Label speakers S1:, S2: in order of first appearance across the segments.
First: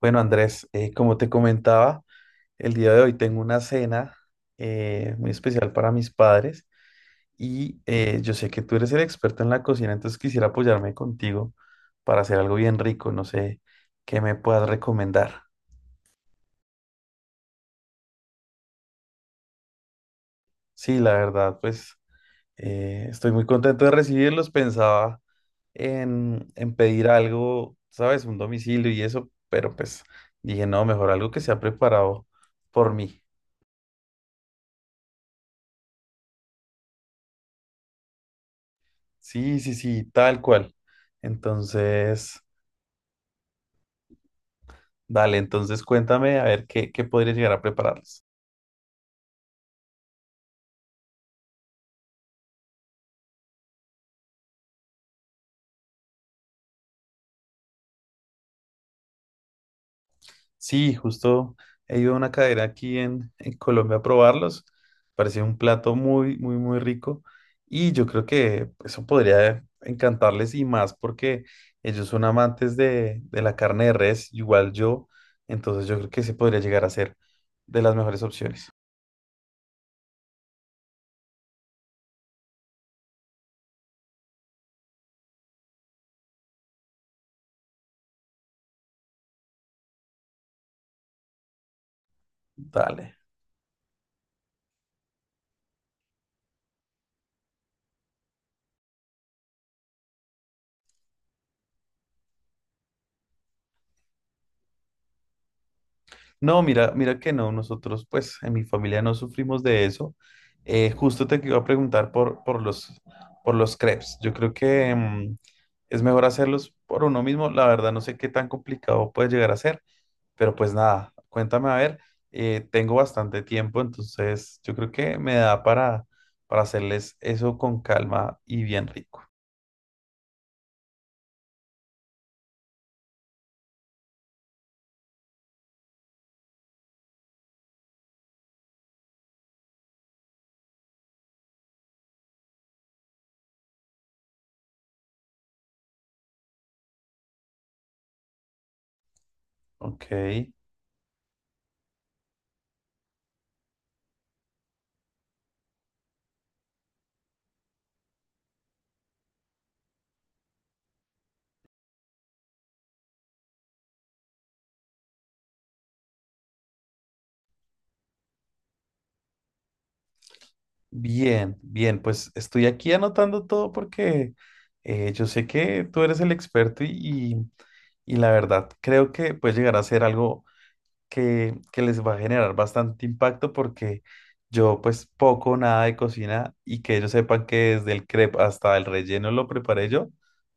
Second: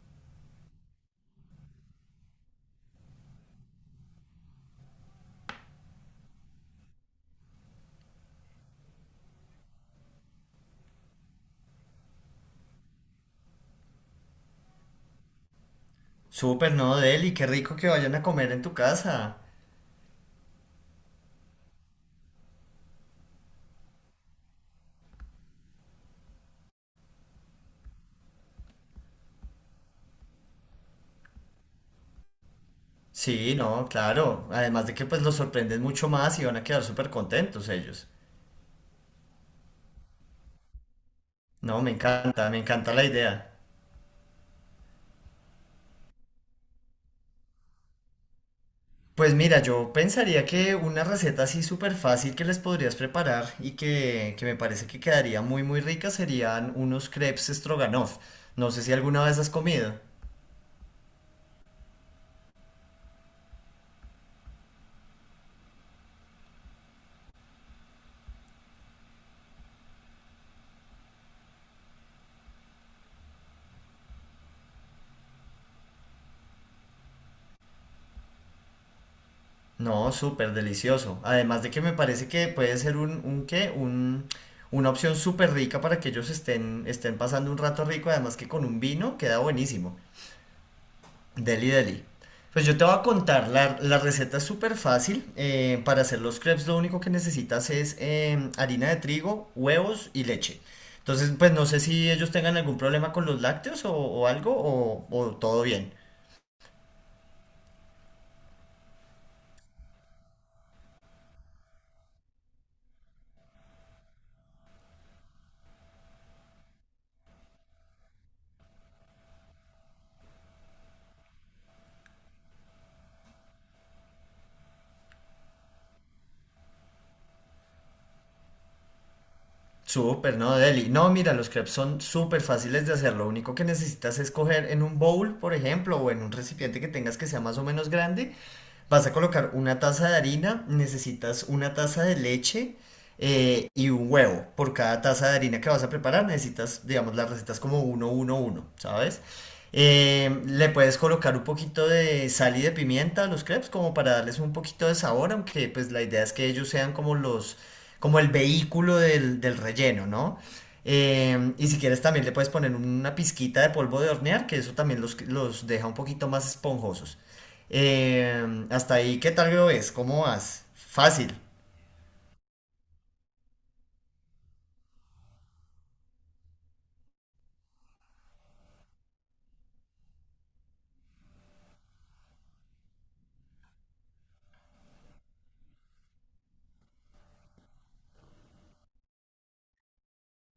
S1: Bueno, Andrés, como te comentaba, el día de hoy tengo una cena muy especial para mis padres y yo sé que tú eres el experto en la cocina, entonces quisiera apoyarme contigo para hacer algo bien rico. No sé qué me puedas recomendar.
S2: Súper, ¿no, Deli? Qué rico que vayan a comer en tu casa.
S1: Sí, la verdad, pues estoy muy contento de recibirlos. Pensaba en pedir algo, ¿sabes? Un domicilio y eso, pero pues dije, no, mejor algo que sea preparado por mí.
S2: Sí, no, claro. Además de que pues los sorprenden mucho más y van a quedar súper contentos ellos.
S1: Sí, sí, sí, tal cual.
S2: No,
S1: Entonces,
S2: me encanta la idea.
S1: dale, entonces cuéntame a ver qué, qué podría llegar a prepararles.
S2: Pues mira, yo pensaría que una receta así súper fácil que les podrías preparar y que me parece que quedaría muy muy rica serían unos crepes stroganoff. No sé si alguna vez has comido.
S1: Sí, justo he ido a una cadera aquí en Colombia a probarlos. Parecía un plato muy, muy, muy rico. Y yo creo que eso podría encantarles y más porque ellos son amantes de la carne de res, igual yo. Entonces yo creo que ese podría llegar a ser de las mejores opciones.
S2: No, súper delicioso. Además de que me parece que puede ser una opción súper rica para que ellos estén pasando un rato rico, además que con un vino queda buenísimo. Deli, deli. Pues yo te voy a
S1: Dale.
S2: contar, la receta es súper fácil. Para hacer los crepes lo único que necesitas es harina de trigo, huevos y leche. Entonces, pues no sé si ellos tengan algún problema con los lácteos o algo, o todo bien.
S1: No, mira, mira que no, nosotros pues en mi familia no sufrimos de eso. Justo te iba a preguntar por los crepes. Yo creo que es mejor hacerlos por uno mismo. La verdad no sé qué tan complicado puede llegar a ser, pero pues nada, cuéntame a ver. Tengo bastante tiempo, entonces yo creo que me da para hacerles eso con calma y bien rico.
S2: Súper, ¿no, Deli? No, mira, los crepes son súper fáciles de hacer. Lo único que necesitas es coger en un bowl, por ejemplo, o en un recipiente que tengas que sea más o menos grande. Vas a colocar una taza de harina, necesitas una taza de leche, y un huevo. Por cada taza de harina que vas a preparar, necesitas, digamos, las recetas como uno uno uno, ¿sabes?
S1: Ok.
S2: Le puedes colocar un poquito de sal y de pimienta a los crepes como para darles un poquito de sabor, aunque pues la idea es que ellos sean como como el vehículo del relleno, ¿no? Y si quieres también le puedes poner una pizquita de polvo de hornear, que eso también los deja un poquito más esponjosos. Hasta ahí, ¿qué tal lo ves? ¿Cómo vas? Fácil.
S1: Bien, bien, pues estoy aquí anotando todo porque yo sé que tú eres el experto y- y la verdad creo que puede llegar a ser algo que les va a generar bastante impacto porque yo pues poco o nada de cocina y que ellos sepan que desde el crepe hasta el relleno lo preparé yo,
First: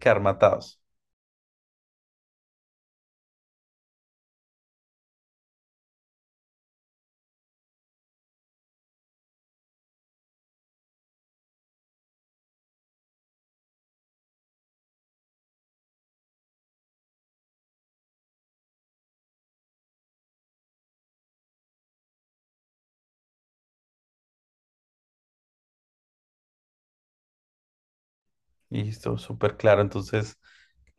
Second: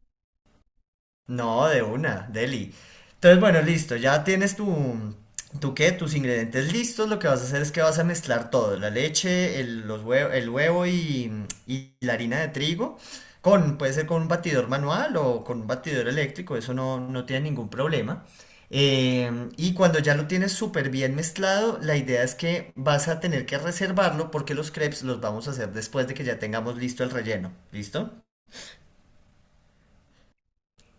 S1: quedar matados.
S2: No, de una, deli. Entonces, bueno, listo, ya tienes tus ingredientes listos. Lo que vas a hacer es que vas a mezclar todo, la leche, el huevo y la harina de trigo, con, puede ser con un batidor manual o con un batidor eléctrico, eso no, no tiene ningún problema. Y cuando ya lo tienes súper bien mezclado, la idea es que vas a tener que reservarlo porque los crepes los vamos a hacer después de que ya tengamos listo el relleno. ¿Listo?
S1: Listo, súper claro. Entonces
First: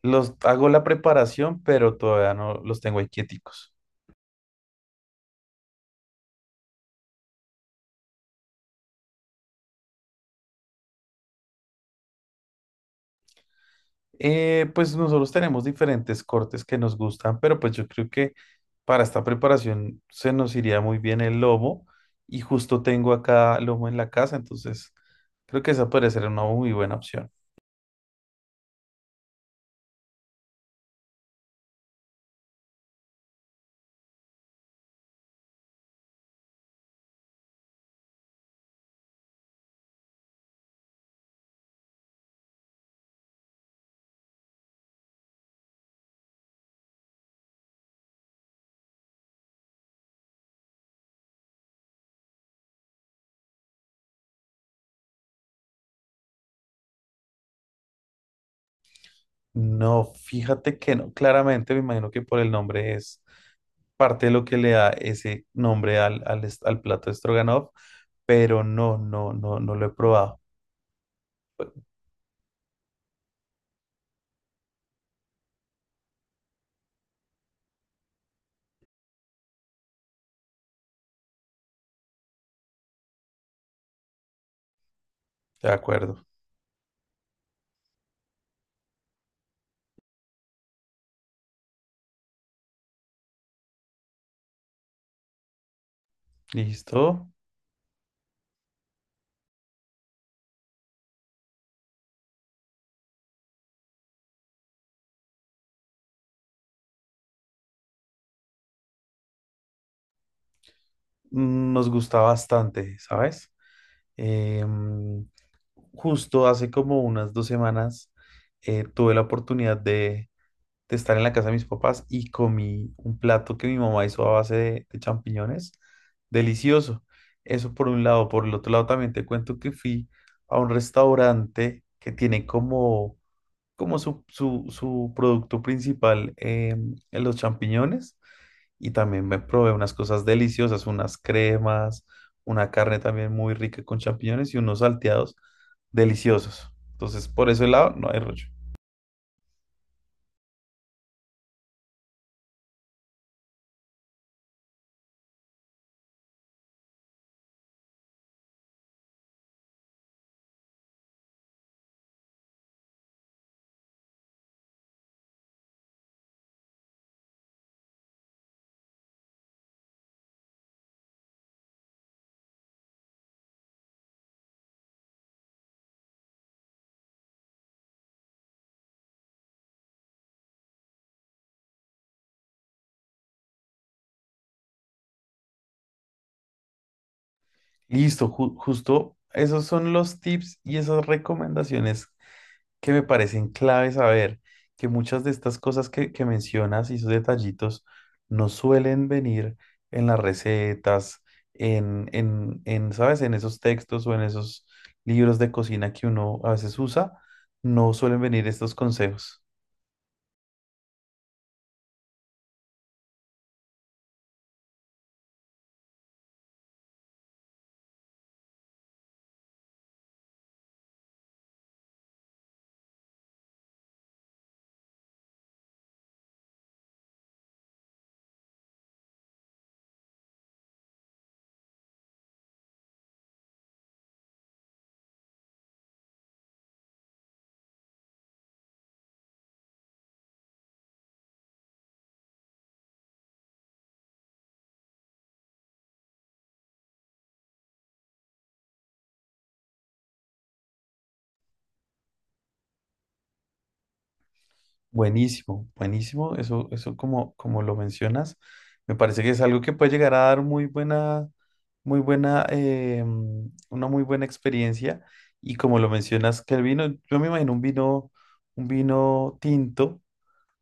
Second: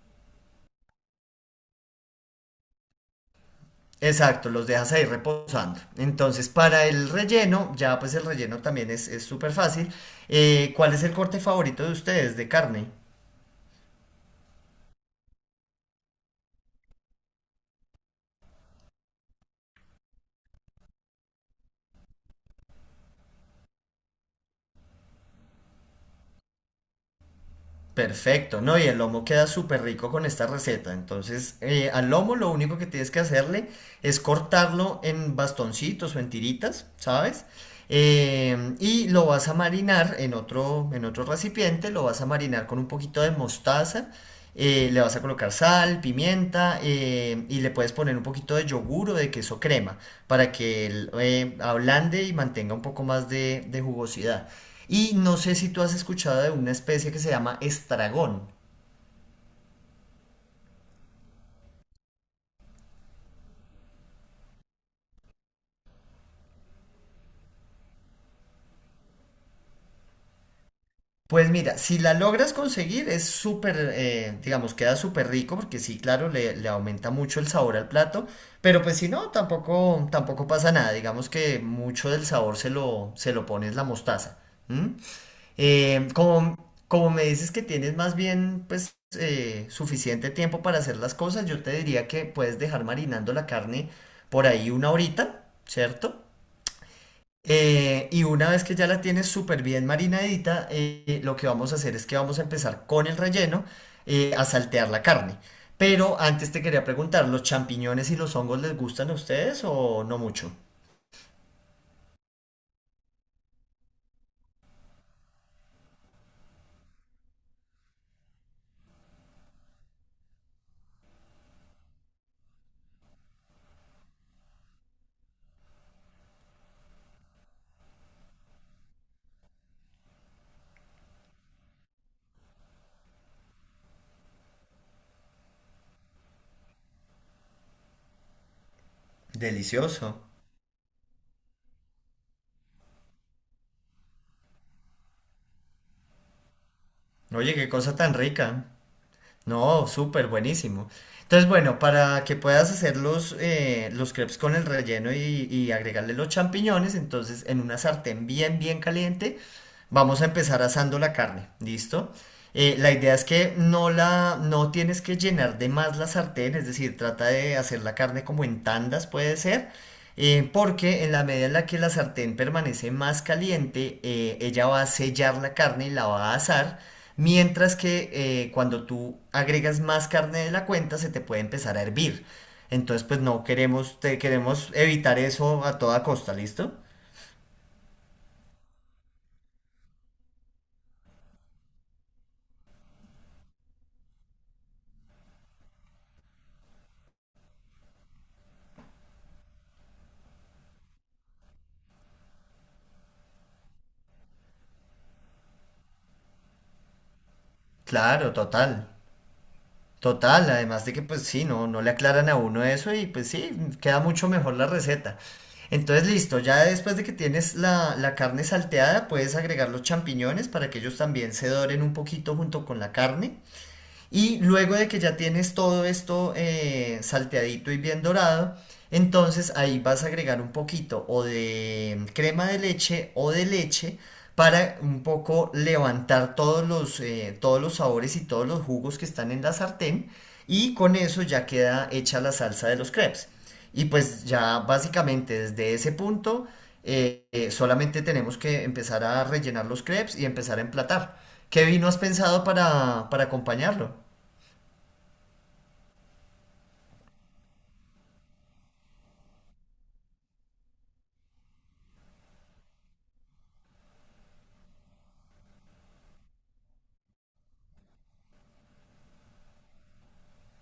S1: los hago la preparación, pero todavía no los tengo ahí quieticos.
S2: Exacto, los dejas ahí reposando. Entonces, para el relleno, ya pues el relleno también es súper fácil. ¿Cuál es el corte favorito de ustedes de carne?
S1: Pues nosotros tenemos diferentes cortes que nos gustan, pero pues yo creo que para esta preparación se nos iría muy bien el lomo y justo tengo acá lomo en la casa, entonces creo que esa podría ser una muy buena opción.
S2: Perfecto, ¿no? Y el lomo queda súper rico con esta receta. Entonces, al lomo lo único que tienes que hacerle es cortarlo en bastoncitos o en tiritas, ¿sabes? Y lo vas a marinar en otro recipiente, lo vas a marinar con un poquito de mostaza, le vas a colocar sal, pimienta, y le puedes poner un poquito de yogur o de queso crema para que él, ablande y mantenga un poco más de jugosidad. Y no sé si tú has escuchado de una especie que se llama estragón.
S1: No, fíjate que no, claramente me imagino que por el nombre es parte de lo que le da ese nombre al plato de Stroganoff, pero no, no, no, no lo he probado.
S2: Pues mira, si la logras conseguir es súper, digamos, queda súper rico porque sí, claro, le aumenta mucho el sabor al plato, pero pues si no, tampoco, tampoco pasa nada, digamos que mucho del sabor se lo pones la mostaza. ¿M?
S1: De acuerdo.
S2: Como, como me dices que tienes más bien pues suficiente tiempo para hacer las cosas, yo te diría que puedes dejar marinando la carne por ahí una horita, ¿cierto?
S1: Listo.
S2: Y una vez que ya la tienes súper bien marinadita, lo que vamos a hacer es que vamos a empezar con el relleno, a saltear la carne. Pero antes te quería preguntar, ¿los champiñones y los hongos les gustan a ustedes o no mucho?
S1: Mm, nos gusta bastante, ¿sabes? Em, justo hace como unas dos semanas tuve la oportunidad de estar en la casa de mis papás y comí un plato que mi mamá hizo a base de champiñones. Delicioso. Eso por un lado. Por el otro lado también te cuento que fui a un restaurante que tiene como, como su producto principal los champiñones y también me probé unas cosas
S2: Delicioso.
S1: deliciosas, unas cremas, una carne también muy rica con champiñones y unos salteados deliciosos. Entonces, por
S2: Oye,
S1: ese
S2: qué
S1: lado,
S2: cosa
S1: no
S2: tan
S1: hay rollo.
S2: rica. No, súper buenísimo. Entonces, bueno, para que puedas hacer los crepes con el relleno y agregarle los champiñones, entonces en una sartén bien, bien caliente, vamos a empezar asando la carne, ¿listo? La idea es que no tienes que llenar de más la sartén, es decir, trata de hacer la carne como en tandas puede ser, porque en la medida en la que la sartén permanece más caliente, ella va a sellar la carne y la va a asar. Mientras que cuando tú agregas más carne de la cuenta, se te puede empezar a hervir. Entonces, pues no queremos, te, queremos evitar eso a toda costa, ¿listo?
S1: Listo, justo esos son los tips y esas recomendaciones que me parecen clave saber que muchas de estas cosas que mencionas y esos detallitos no suelen venir en las recetas, ¿sabes? En esos textos o en esos libros de cocina que uno a veces usa, no suelen
S2: Claro,
S1: venir estos
S2: total.
S1: consejos.
S2: Total, además de que pues sí, no, no le aclaran a uno eso y pues sí, queda mucho mejor la receta. Entonces, listo, ya después de que tienes la carne salteada, puedes agregar los champiñones para que ellos también se doren un poquito junto con la carne. Y luego de que ya tienes todo esto salteadito y bien dorado, entonces ahí vas a agregar un poquito o de crema de leche o de leche para un poco levantar todos los sabores y todos los jugos que están en la sartén. Y con eso ya queda hecha la salsa de los crepes. Y pues ya básicamente desde ese punto solamente tenemos que empezar a rellenar los crepes y empezar a emplatar. ¿Qué vino has pensado para acompañarlo?
S1: Buenísimo, buenísimo. Eso como, como lo mencionas, me parece que es algo que puede llegar a dar muy buena, una muy buena experiencia. Y como lo mencionas, que el vino, yo me imagino un vino tinto,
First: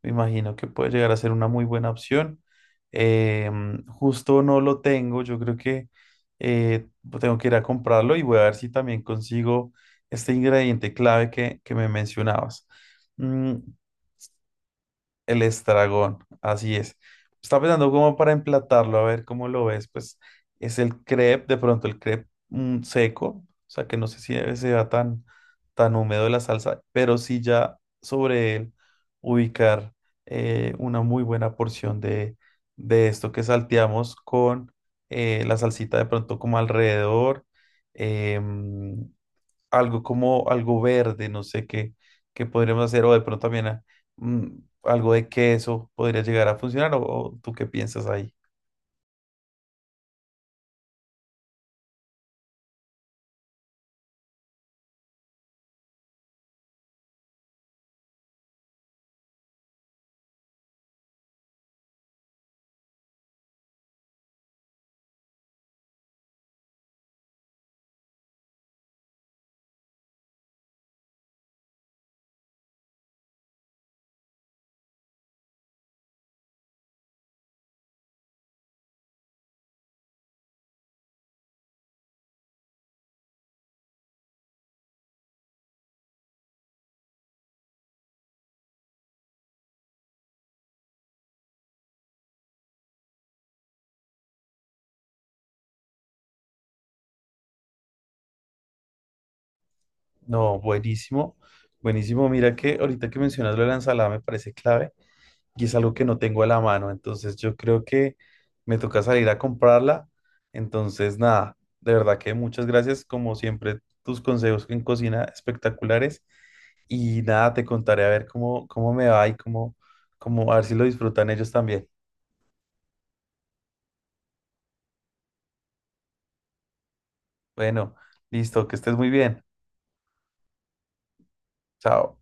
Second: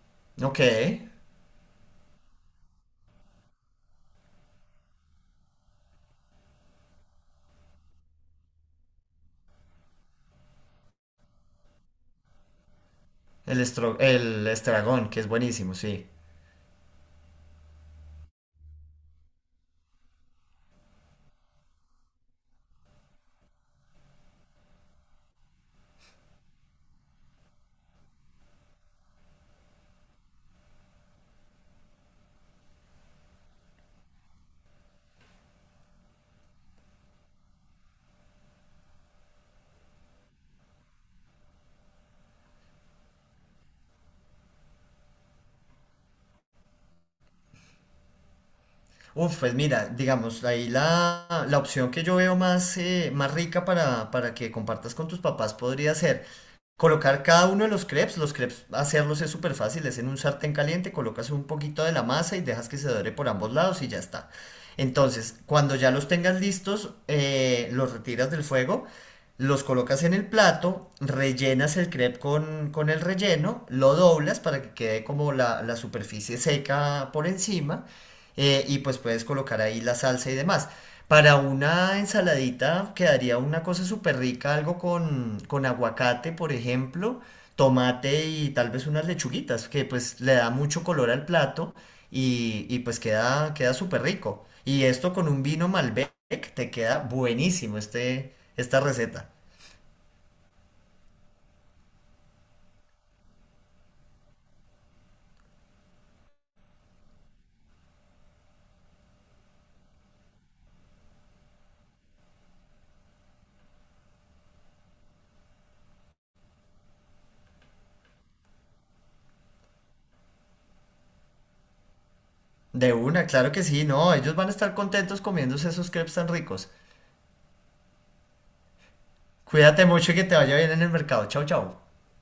S1: me imagino
S2: Ok,
S1: que puede llegar a ser una muy buena opción. Justo no lo tengo, yo creo que eh, tengo que ir a comprarlo y voy a ver si también consigo este ingrediente clave que me mencionabas. Mm,
S2: el estragón, que es
S1: el
S2: buenísimo, sí.
S1: estragón, así es. Está pensando como para emplatarlo, a ver cómo lo ves. Pues es el crepe, de pronto el crepe seco, o sea que no sé si debe sea tan, tan húmedo la salsa, pero sí ya sobre él ubicar una muy buena porción de esto que salteamos con la salsita de pronto como alrededor. em, Algo como algo verde, no sé qué, qué podríamos hacer, o de pronto también mm, algo de queso podría llegar a funcionar, o tú qué piensas ahí.
S2: Uf, pues mira, digamos, ahí la opción que yo veo más, más rica para que compartas con tus papás podría ser colocar cada uno de los crepes hacerlos es súper fácil, es en un sartén caliente, colocas un poquito de la masa y dejas que se dore por ambos lados y ya está. Entonces, cuando ya los tengas listos, los retiras del fuego, los colocas en el plato, rellenas el crepe con el relleno, lo doblas para que quede como la superficie seca por encima, y pues puedes colocar ahí la salsa y demás. Para una ensaladita quedaría una cosa súper rica, algo con aguacate, por ejemplo, tomate y tal vez unas lechuguitas, que pues le da mucho color al plato y pues queda, queda súper rico. Y esto con un vino Malbec te queda buenísimo este, esta receta.
S1: No, buenísimo, buenísimo. Mira que ahorita que mencionas lo de la ensalada me parece clave y es algo que no tengo a la mano, entonces yo creo que me toca salir a comprarla. Entonces, nada, de verdad que muchas gracias, como siempre, tus consejos en cocina espectaculares y nada, te contaré a ver cómo, cómo me va y cómo, cómo, a ver si lo disfrutan ellos también.
S2: De una, claro que sí, no, ellos van a estar contentos comiéndose esos crepes tan ricos.
S1: Bueno, listo, que estés muy bien.
S2: Cuídate mucho y que te vaya bien en el mercado. Chao, chao.
S1: Chao.